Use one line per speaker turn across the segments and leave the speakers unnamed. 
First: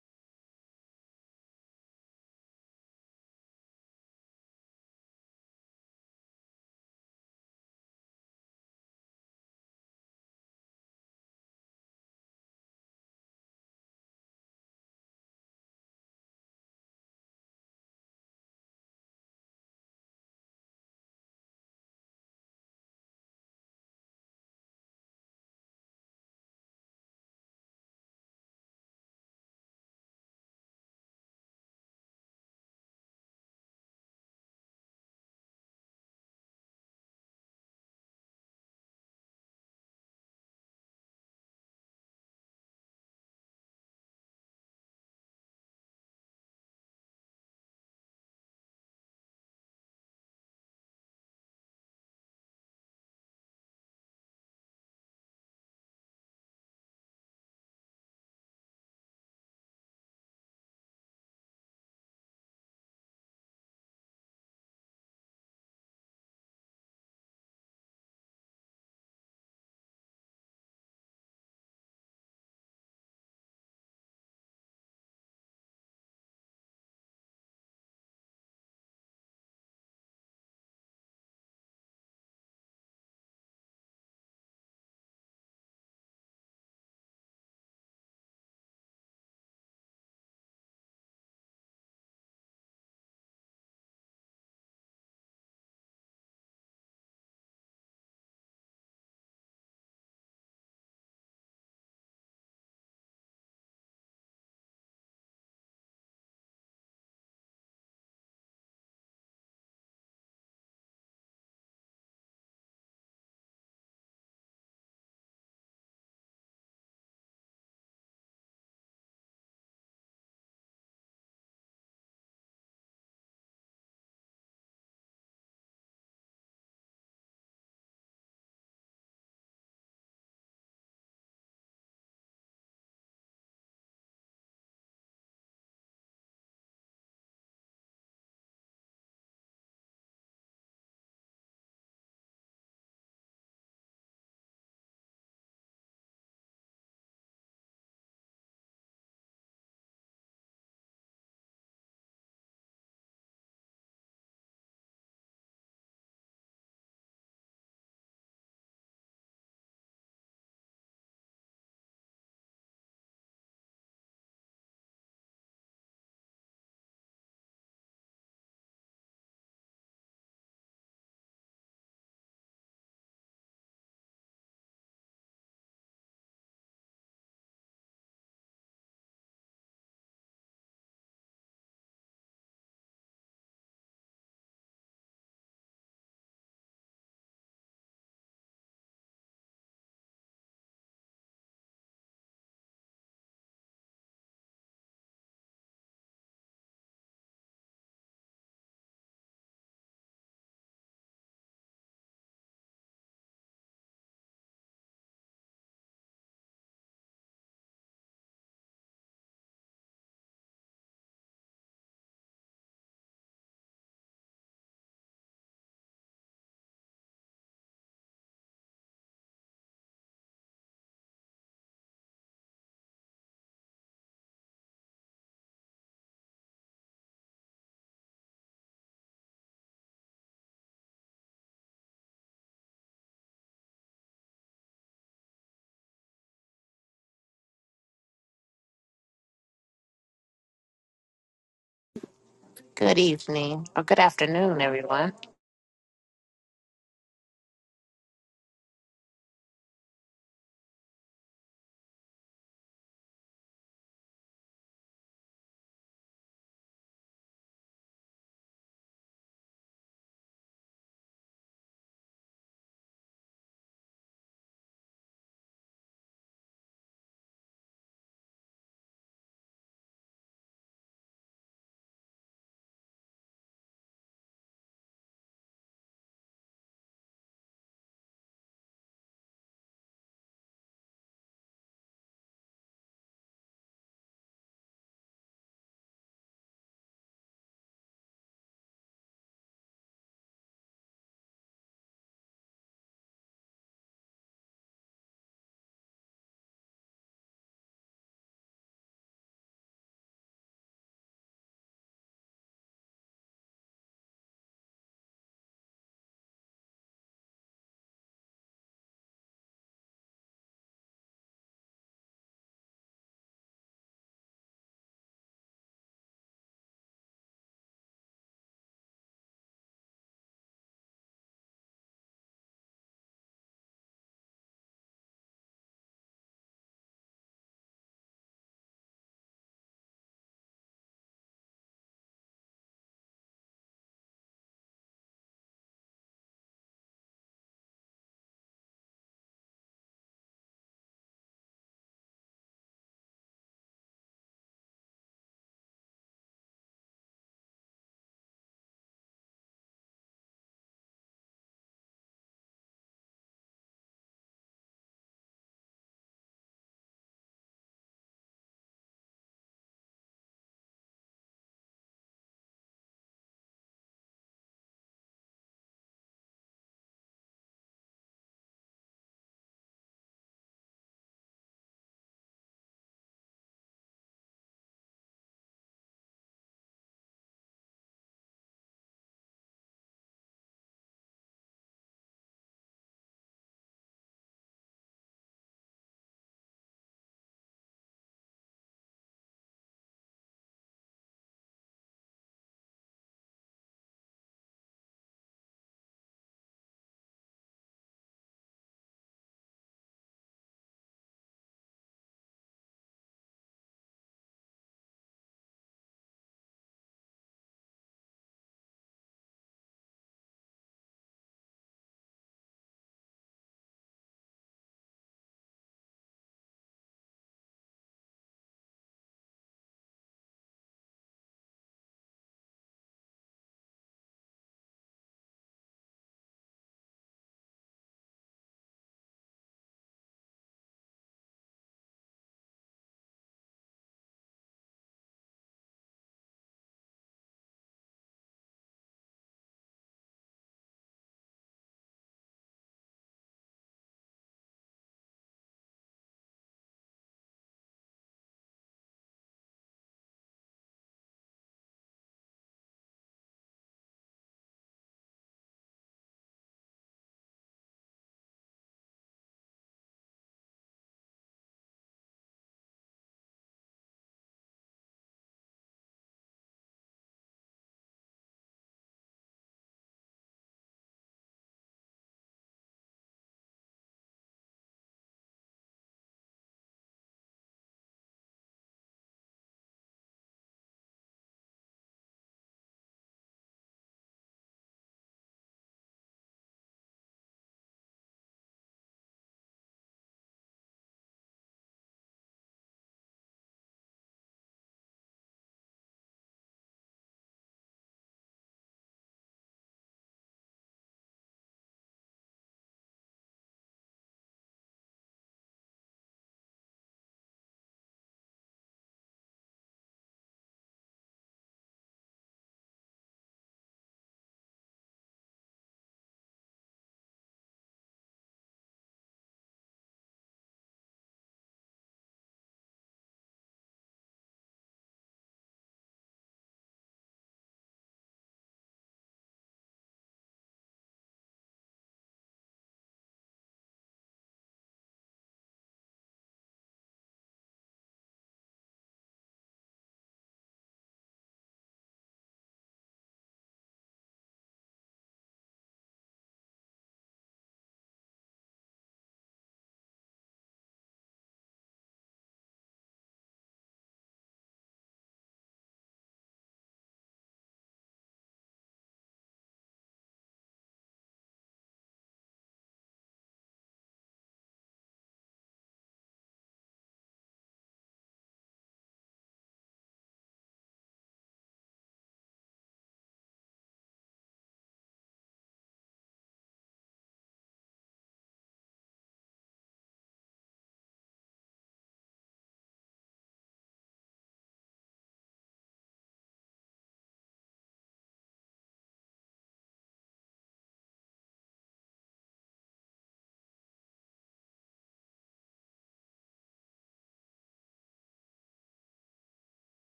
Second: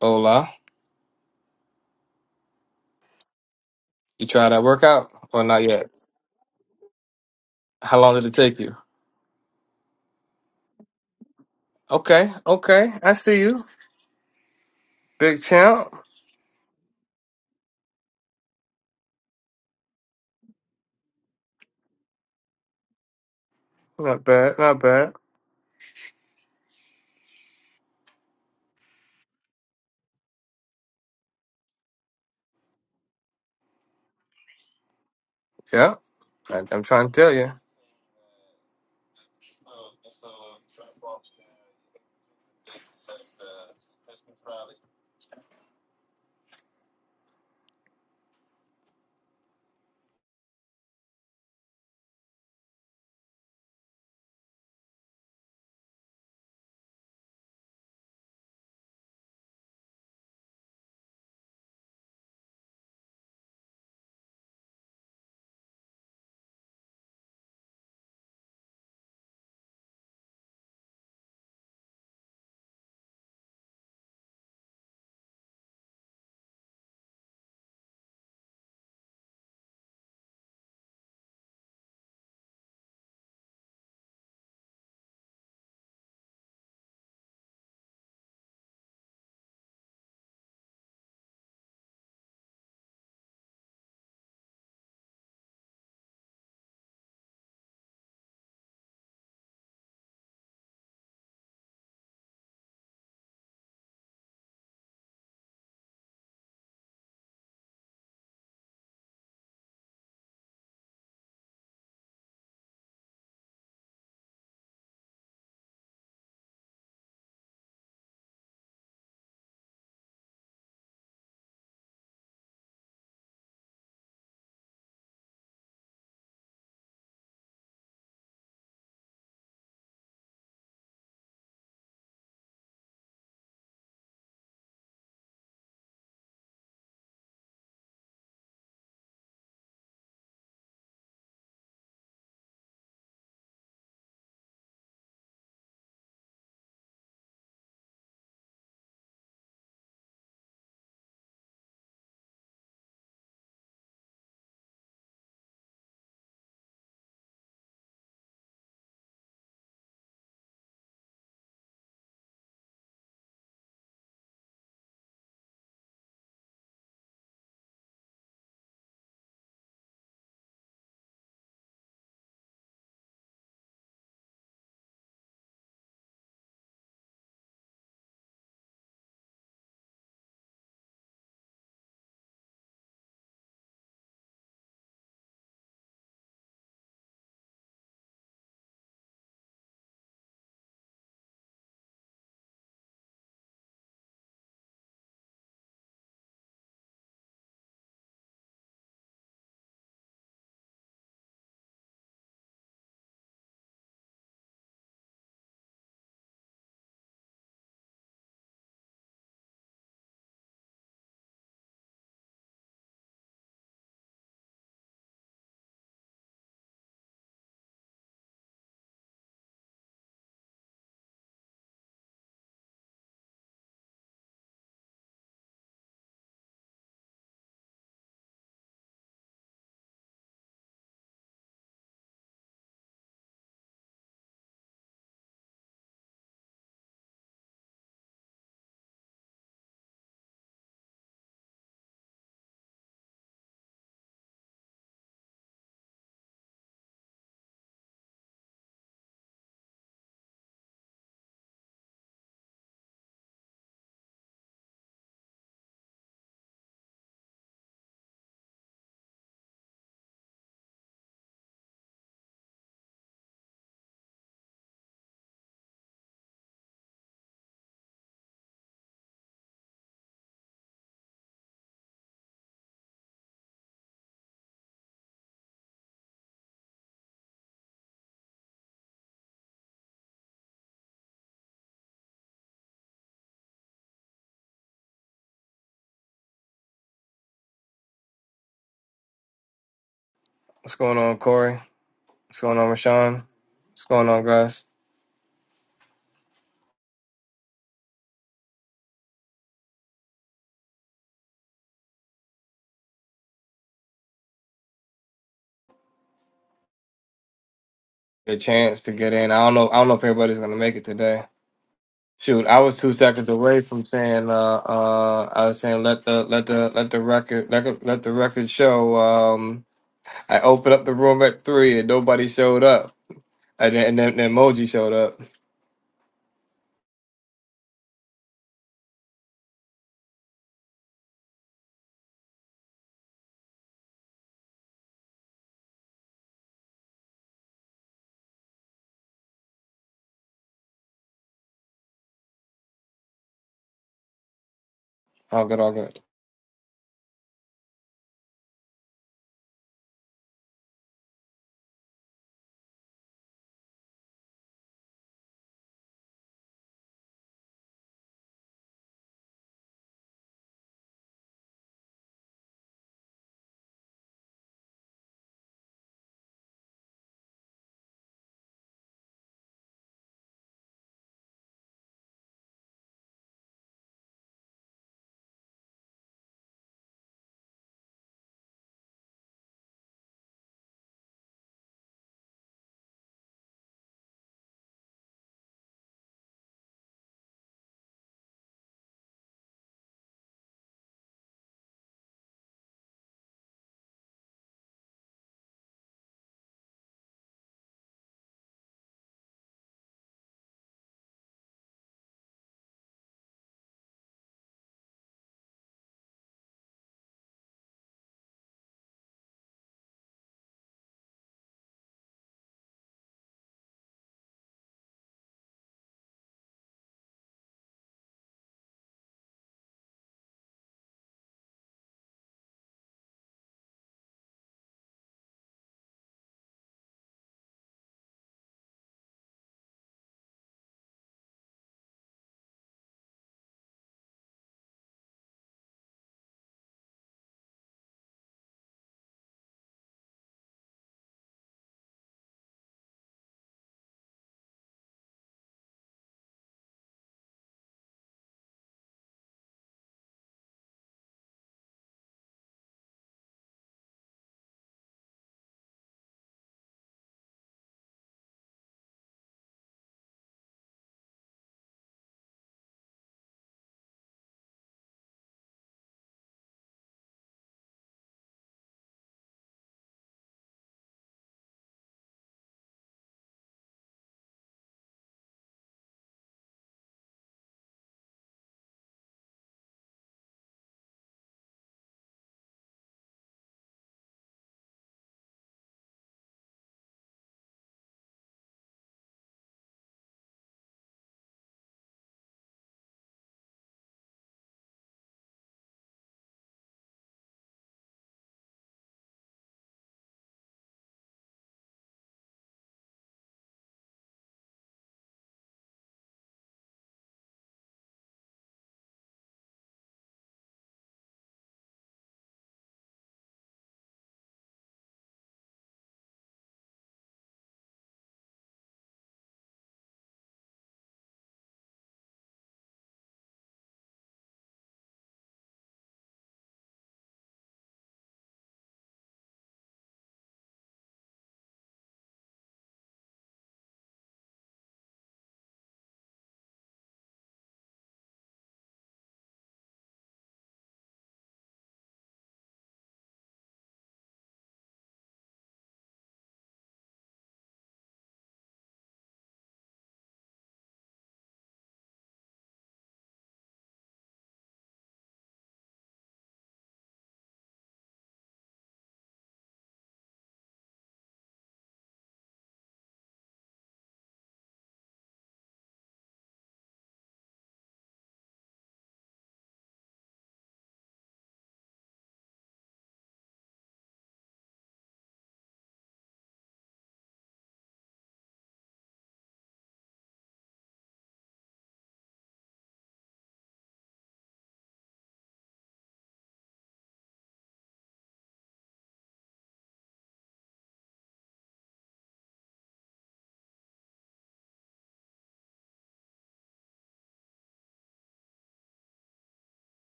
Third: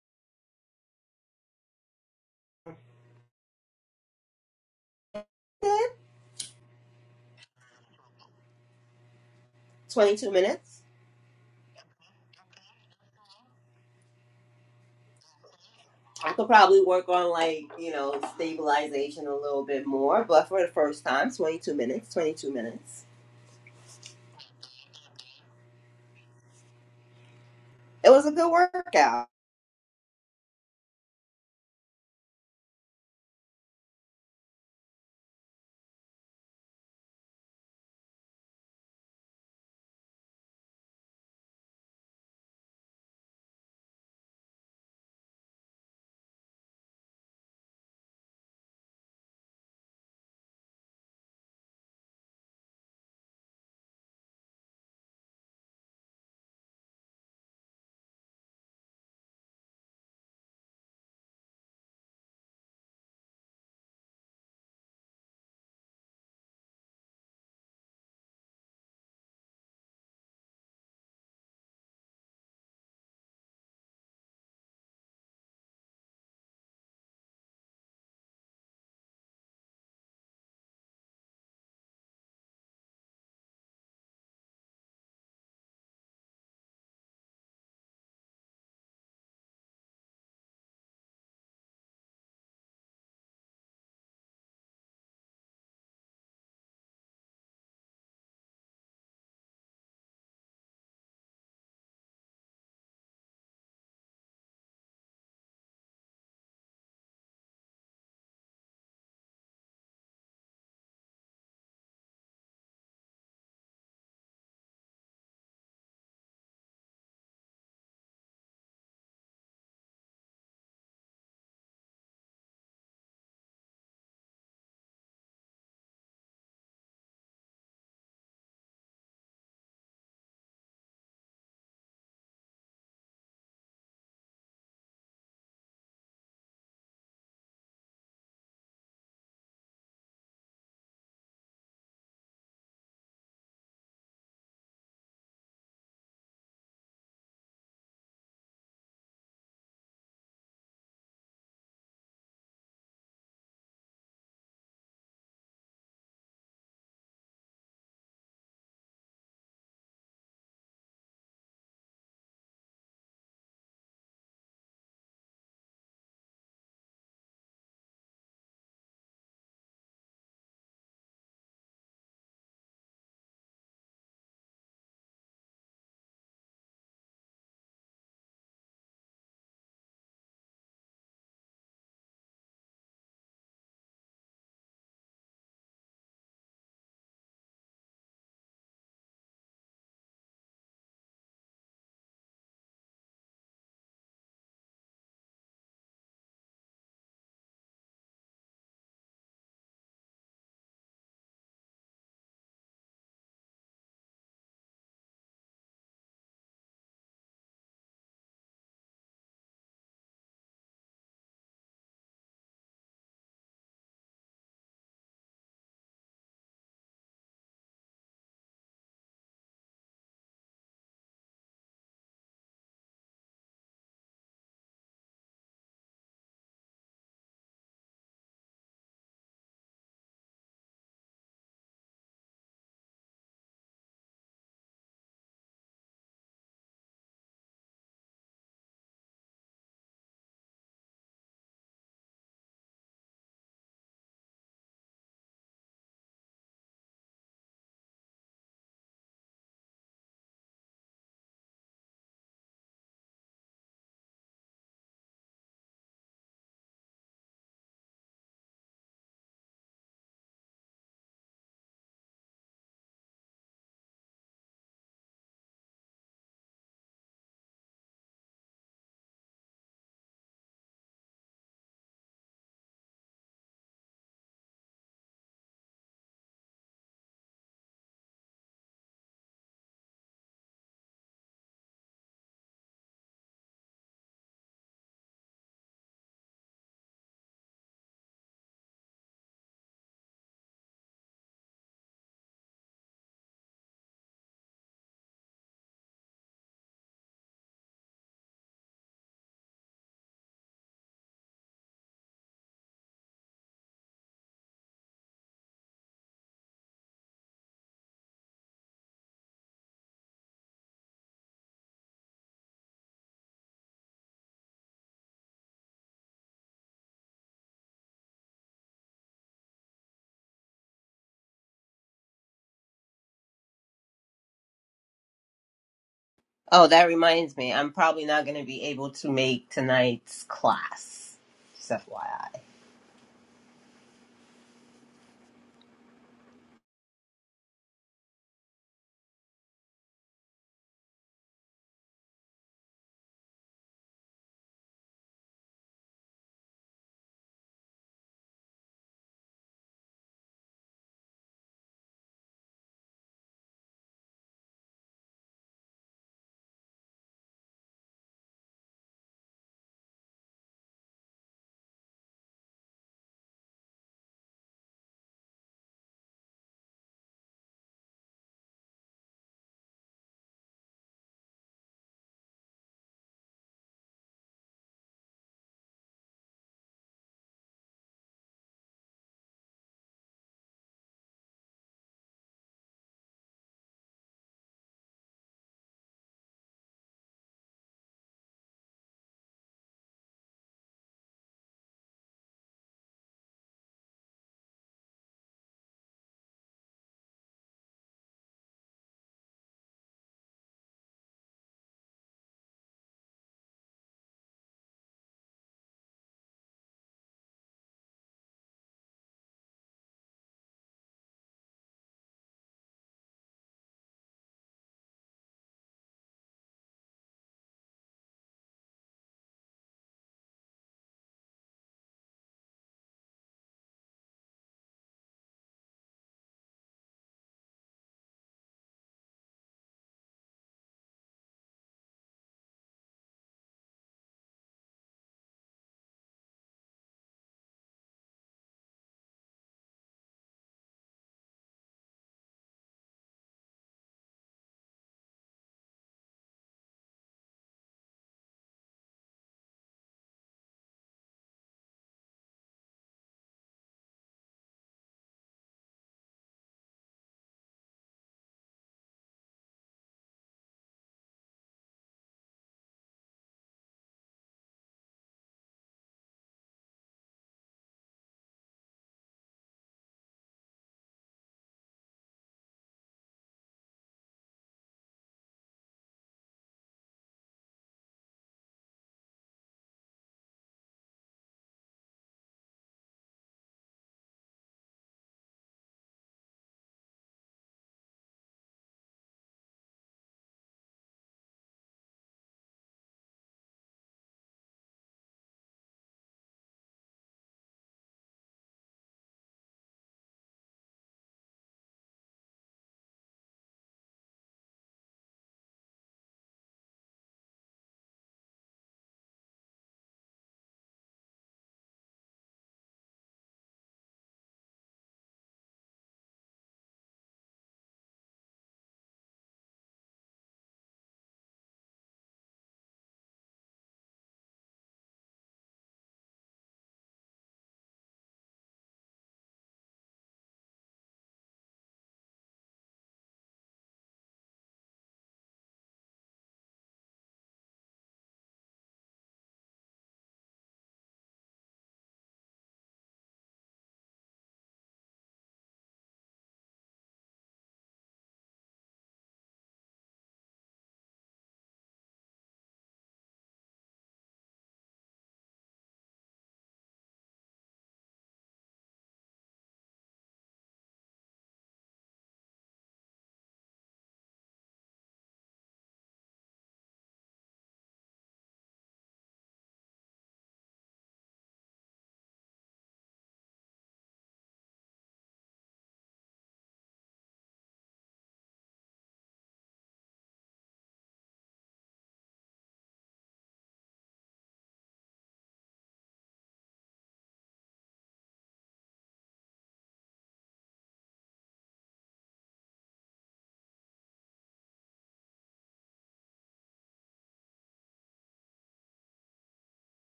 Hola. You trying that workout or not yet? How long did it take you?
22 minutes.
Okay, okay. I see you. Big champ.
I could probably work on like, you know, stabilization a little bit more, but for the first time, 22 minutes, 22 minutes.
Not bad, not bad.
It was a good workout.
Yeah. I, I'm trying to tell you.
Good evening or good afternoon, everyone.
What's going on, Corey? What's going on, Rashawn? What's going on, guys? A chance to get in. I don't know. I don't know if everybody's gonna make it today. Shoot, I was two seconds away from saying. Uh, uh, I was saying let the let the let the record let, the- let the record show. Um, I opened up the room at three and nobody showed up. And then, and then the emoji showed up.
Oh, that reminds me. I'm probably not going to be able to make tonight's class. Just FYI.
All good, all good.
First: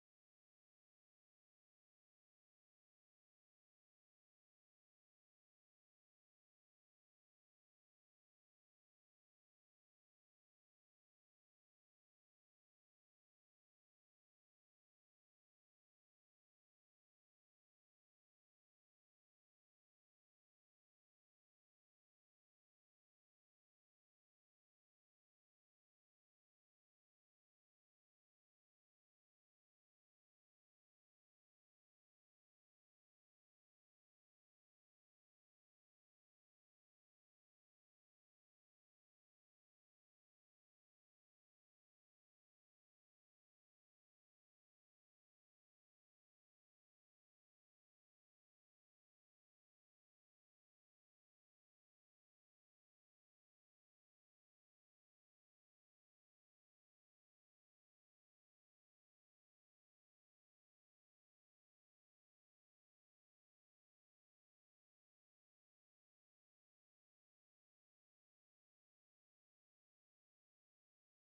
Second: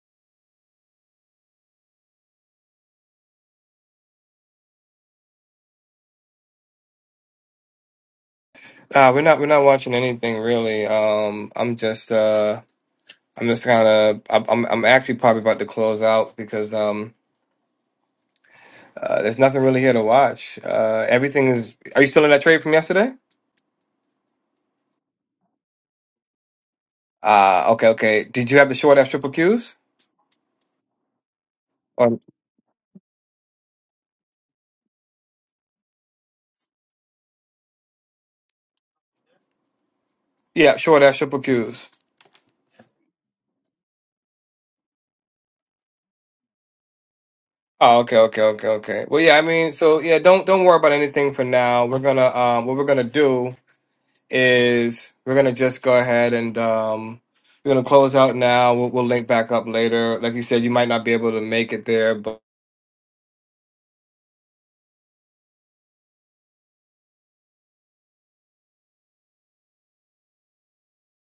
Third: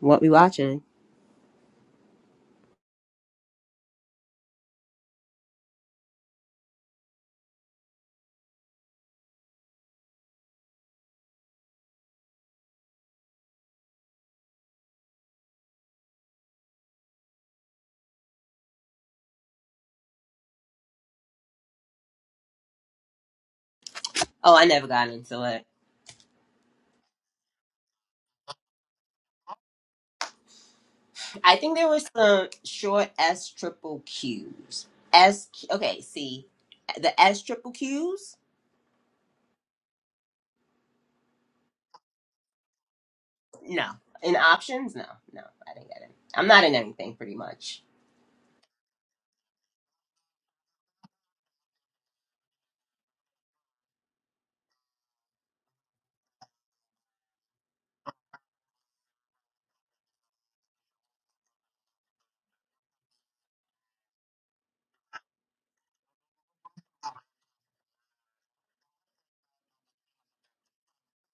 What we watching?
Nah, we're not we're not watching anything really. Um, I'm just uh, I'm just kind of I'm I'm I'm actually probably about to close out because um, uh, there's nothing really here to watch. Uh, everything is. Are you still in that trade from yesterday?
Oh, I never got into it.
Ah, okay, okay. Did you have the short ass triple Qs?
I think there was
Or,
some short S triple Qs. S, okay, see, the S triple Qs
yeah, short ass triple Qs.
No. In options? No. No, I didn't get it. I'm not in anything pretty much.
Oh, okay, okay, okay, okay. Well, yeah, I mean, so yeah, don't don't worry about anything for now. We're gonna um, what we're gonna do. is we're gonna just go ahead and um, we're gonna close out now. We'll, we'll link back up later. Like you said, you might not be able to make it there, but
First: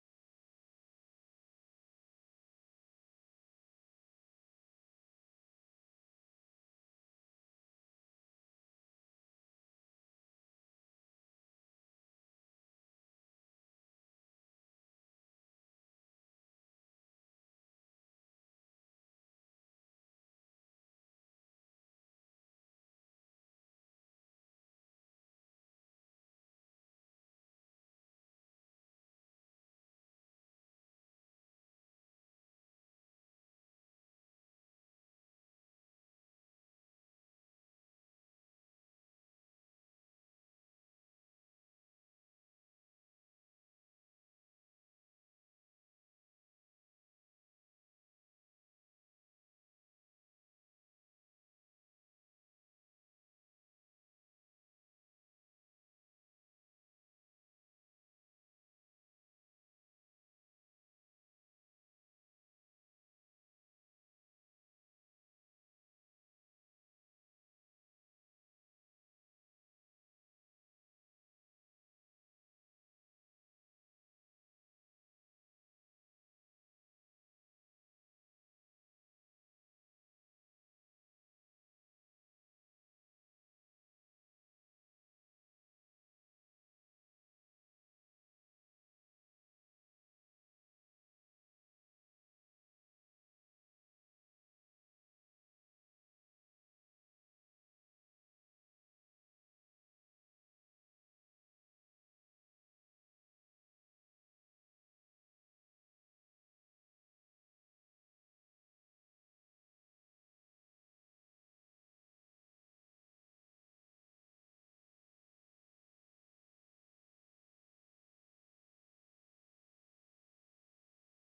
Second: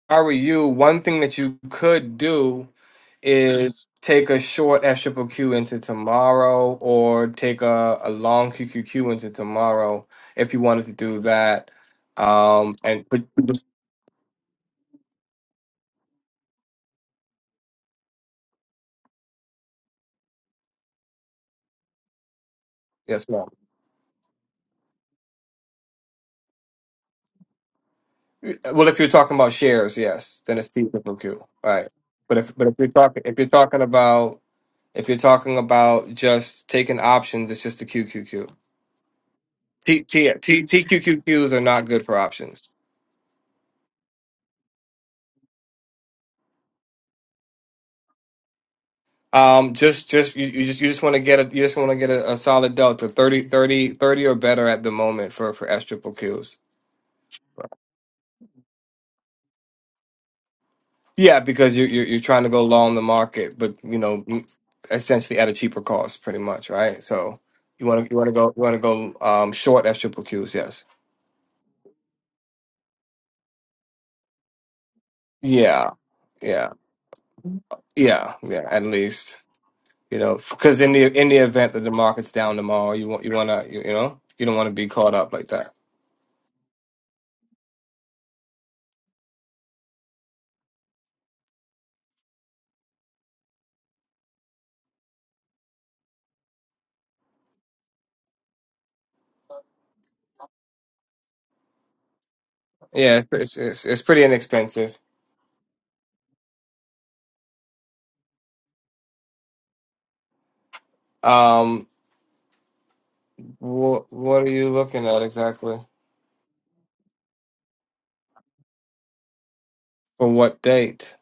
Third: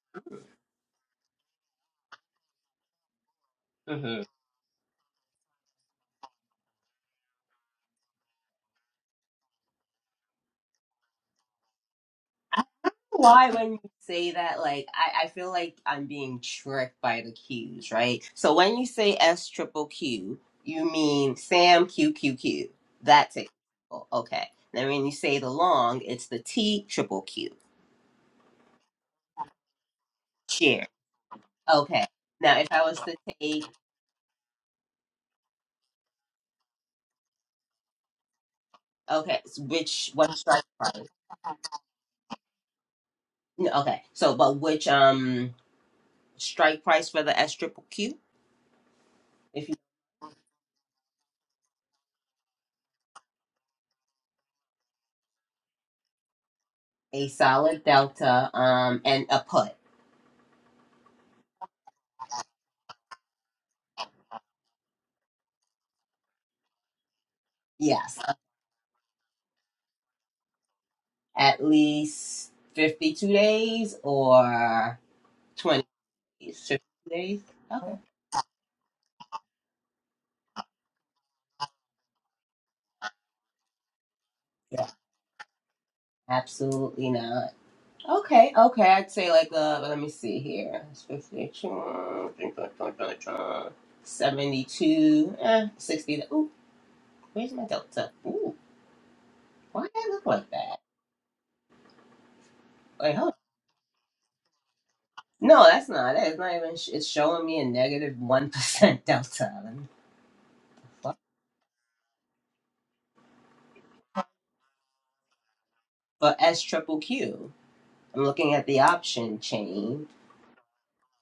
if I were you, one thing that you could do is
hmm
take a short S Q Q into tomorrow, or take a, a long QQQ into tomorrow if you wanted to do that. Um, and put
Why when you say that, like I, I feel like I'm being tricked by the Q's, right? So when you say S triple Q, you mean Sam Q Q Q.
yes,
That's
ma'am.
it. Oh, Okay. Then when you say the long, it's the T triple Q.
Well, if you're talking about shares, yes, then it's
Share.
TQQQ, right?
Okay.
But if
Now if
but if
I
you're
was to
talking if you're
take
talking about if you're talking about just taking options, it's just the QQQ.
okay, s-
T,
which what
T,
strike price?
TQQQs are not good for options.
No, Okay. So but which um strike price for the S triple Q?
Um, just just you, you just you just want to get a you just want to get a, a solid delta 30 30 30 or better at the moment for for S triple Qs.
a solid delta um and a put
Yeah, because you you're, you're trying to go long the market, but you know, m- essentially at a cheaper cost, pretty much, right? So you want to you
yes
want to go you want to go um short at triple Qs, yes.
at least 52 days or 20
Yeah,
days
yeah,
50 days okay
yeah, yeah. At least you know, because in the in the event that the market's down tomorrow, you want you want to you, you know you don't want to
yeah
be caught up like that.
absolutely not okay okay i'd say like uh let me see here It's 52 72 eh, 60 ooh where's my delta ooh why did i look like that wait
Yeah, it's
hold
it's it's, it's pretty inexpensive.
on. no that's not it it's not even sh- it's showing me a 1% delta
Um, what what are you looking at exactly?
for S Triple Q. Q. I'm looking at the option chain.
For what date?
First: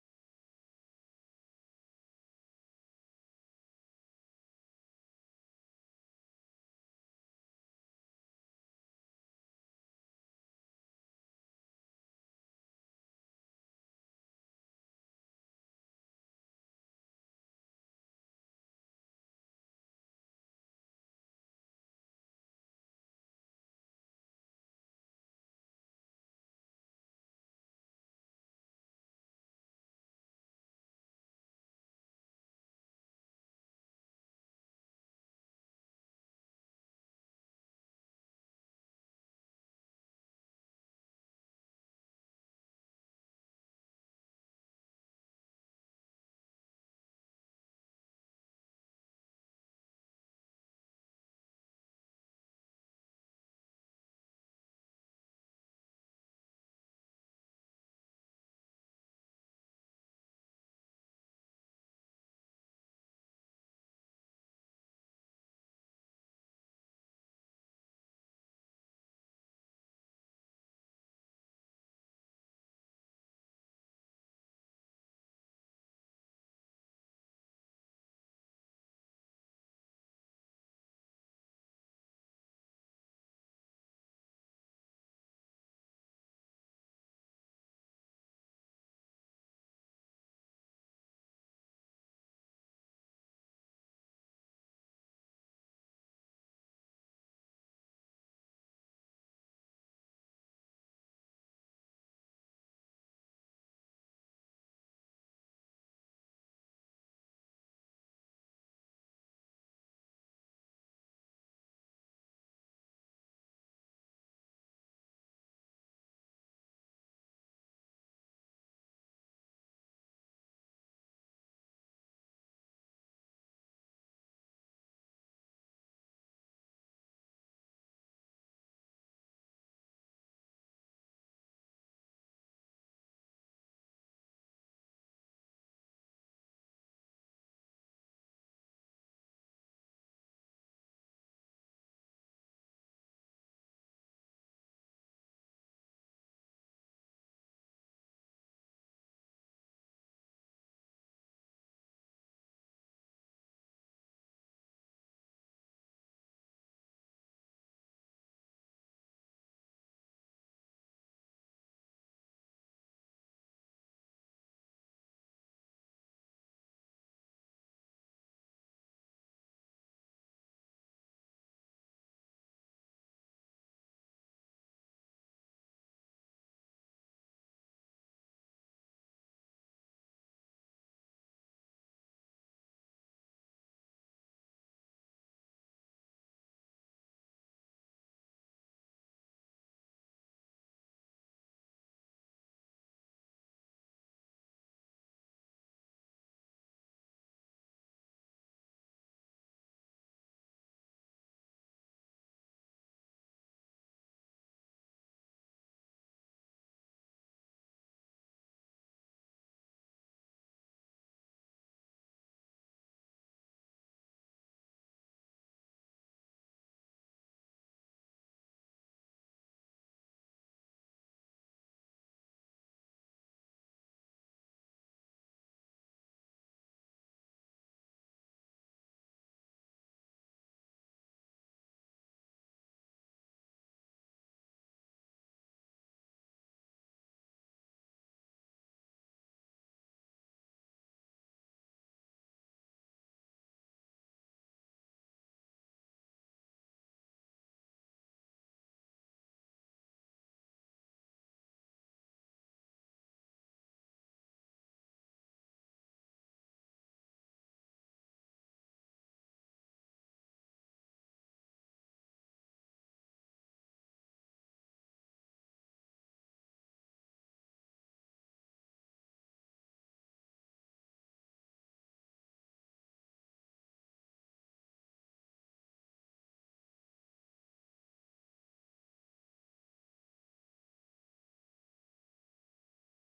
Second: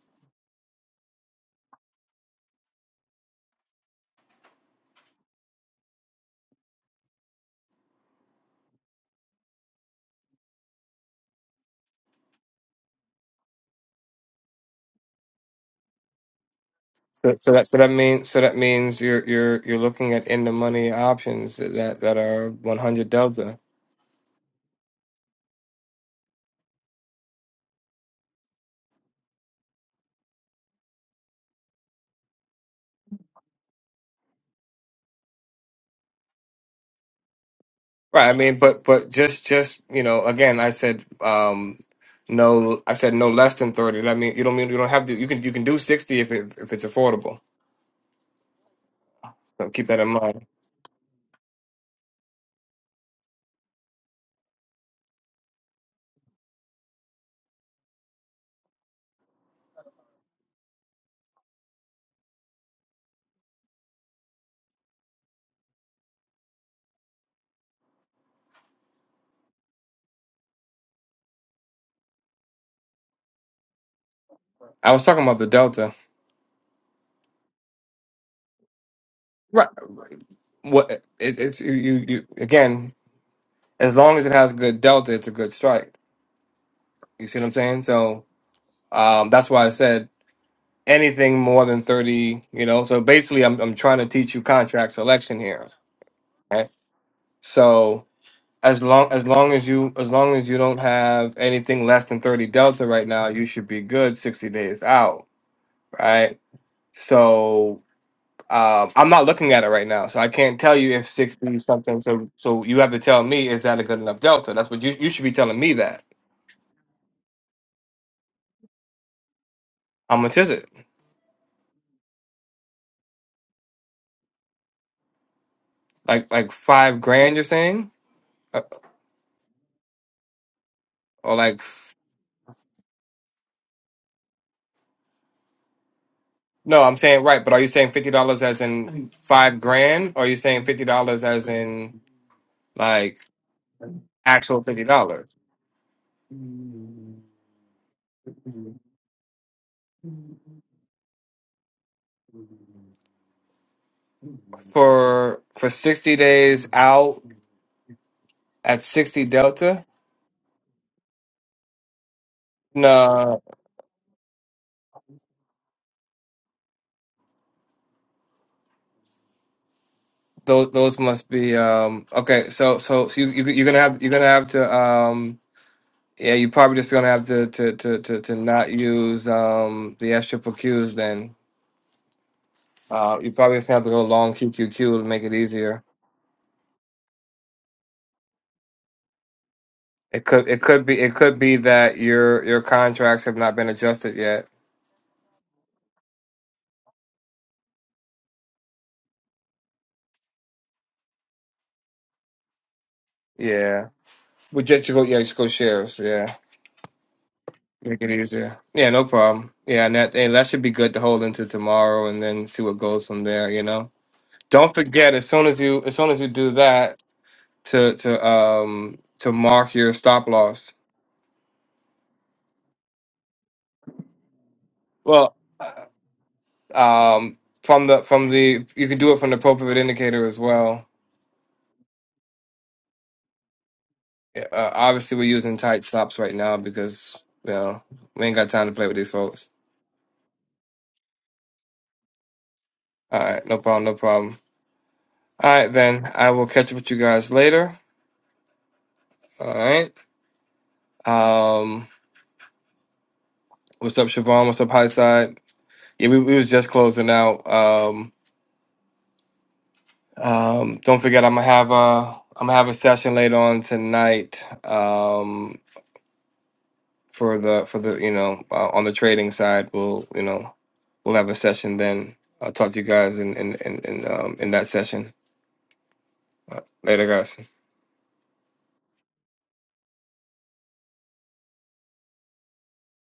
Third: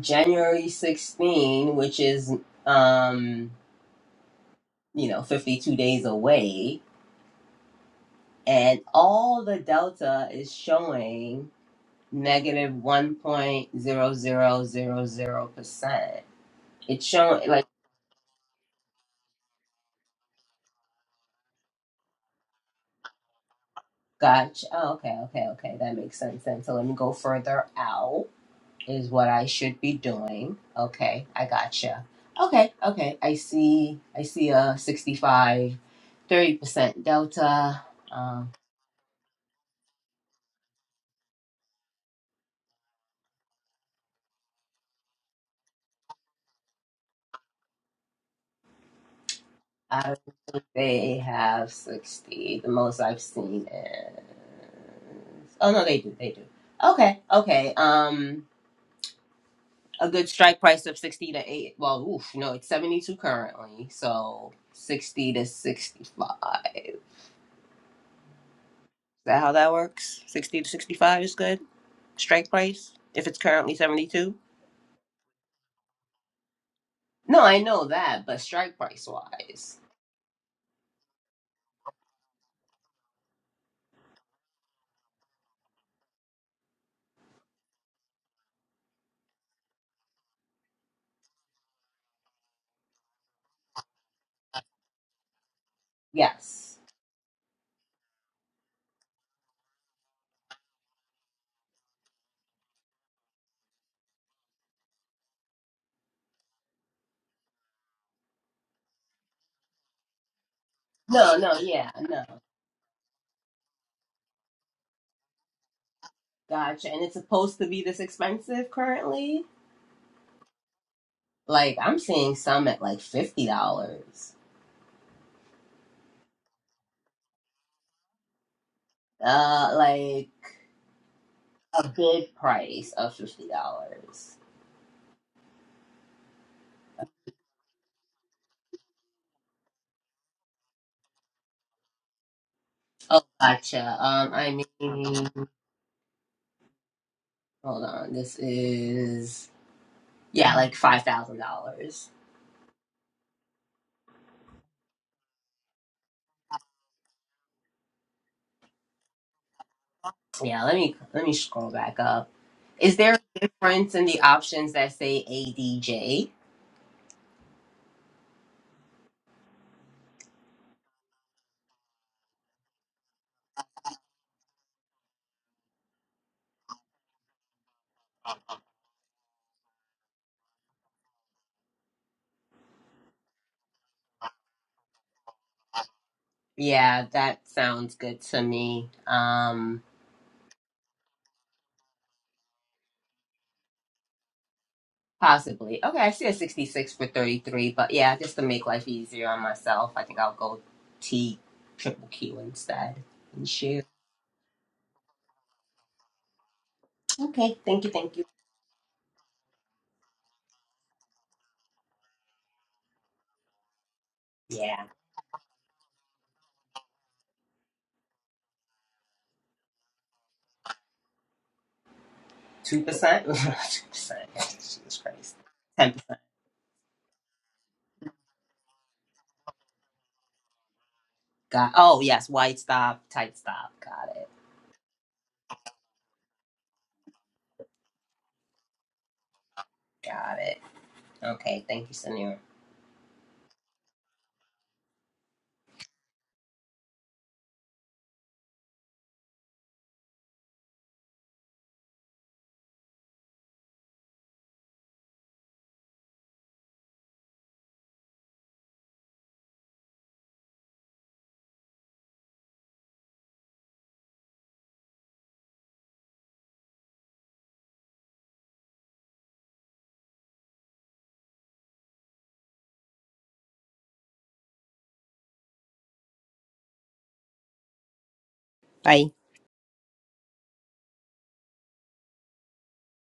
January 16, which is um, you know, 52 days away, and all the delta is showing negative 1.0000%. It's
So
showing
so
like
that so that means so that means you're you're you're looking at in the money options that that are 100 delta.
gotcha. Oh, okay, okay, okay. That makes sense then. So let me go further out is what I should be doing. Okay, I gotcha. Okay, okay. I see I see a sixty-five, thirty percent delta.
Right. I
Um,
mean, but but just just you know, again, I said um no, I said no less than 30. That mean you don't mean you don't have to. You can you can do 60 if it, if it's affordable. So keep that
I
in
don't
mind.
think they have 60. The most I've seen is oh no, they do, they do. Okay, okay. Um a good strike price of 60 to 8. Well, oof, no, it's 72 currently. So 60 to 65. Is that how that works? 60 to 65 is good? strike price if it's currently 72?
I was talking about the delta.
No, I know that, but strike price
Right.
wise,
What it, it's you, you you again, as long as it has good delta, it's a good strike. You see what I'm saying? So um that's why I said anything more than 30 you know so basically i'm, I'm trying to teach you contract selection here right
yes.
so as long as long as you as long as you don't have anything less than 30 delta right now you should be good 60 days out right so um, i'm not looking at it right now so i can't tell you if
No, no,
60
yeah,
something
no.
so so you have to tell me is that a good enough delta that's what you, you should be telling me that
Gotcha. And it's supposed to be this expensive currently?
how much is it
Like, I'm seeing some at like $50.
like like five grand you're saying Uh,
Uh, like
or like
a bid price of $50.
No, I'm saying right, but are you saying fifty dollars as in five grand? Or are you saying fifty dollars as in like
Oh, gotcha. Um, I
actual fifty
mean,
dollars?
hold on. This is, yeah, like $5,000.
For for sixty days out at sixty delta?
Yeah, let me let me scroll back up. Is there a
No,
difference in the options that say ADJ?
those those must be um okay, so so, so you, you you're gonna have you're gonna have to um yeah, you're probably just gonna have to to to to, to not use um the S triple Qs then. Uh, you probably just gonna have to go long QQQ to make it easier.
Yeah, that sounds good to me. Um
It could it could be it could be that your your contracts have not been adjusted yet.
possibly. Okay, I see a 66 for 33, but yeah, just to make life easier on myself, I think I'll go T triple Q instead and share.
Yeah. We just go yeah, just go shares, yeah.
Okay, thank you,
Make it
thank you.
easier. Yeah, no problem. Yeah, and that and that should be good to hold into tomorrow and then see what goes from there, you know. Don't
Yeah.
forget as soon as you as soon as you do that to to um to mark your stop loss.
2%? 2%. Jesus
Well,
Christ.
uh,
10%.
um from the from the you can do it from the appropriate indicator as well.
Got Oh, yes, wide stop, tight stop. Got it.
Yeah, Uh, obviously, we're using tight stops right now because you know we ain't got time to play with these folks.
Got it. Okay, thank you, Senor.
All right, no problem, no problem. All right, then I will catch up with you guys later. All right. Um, what's up, Siobhan? What's up, High Side? Yeah, we, we was just closing out. Um, um, don't forget, I'm gonna have a I'm gonna have a session later on tonight. Um, for the for the you know uh, on the trading side, we'll you know we'll have a session then. I'll talk to you guys in in in in, um, in that session. Later, guys.
Bye.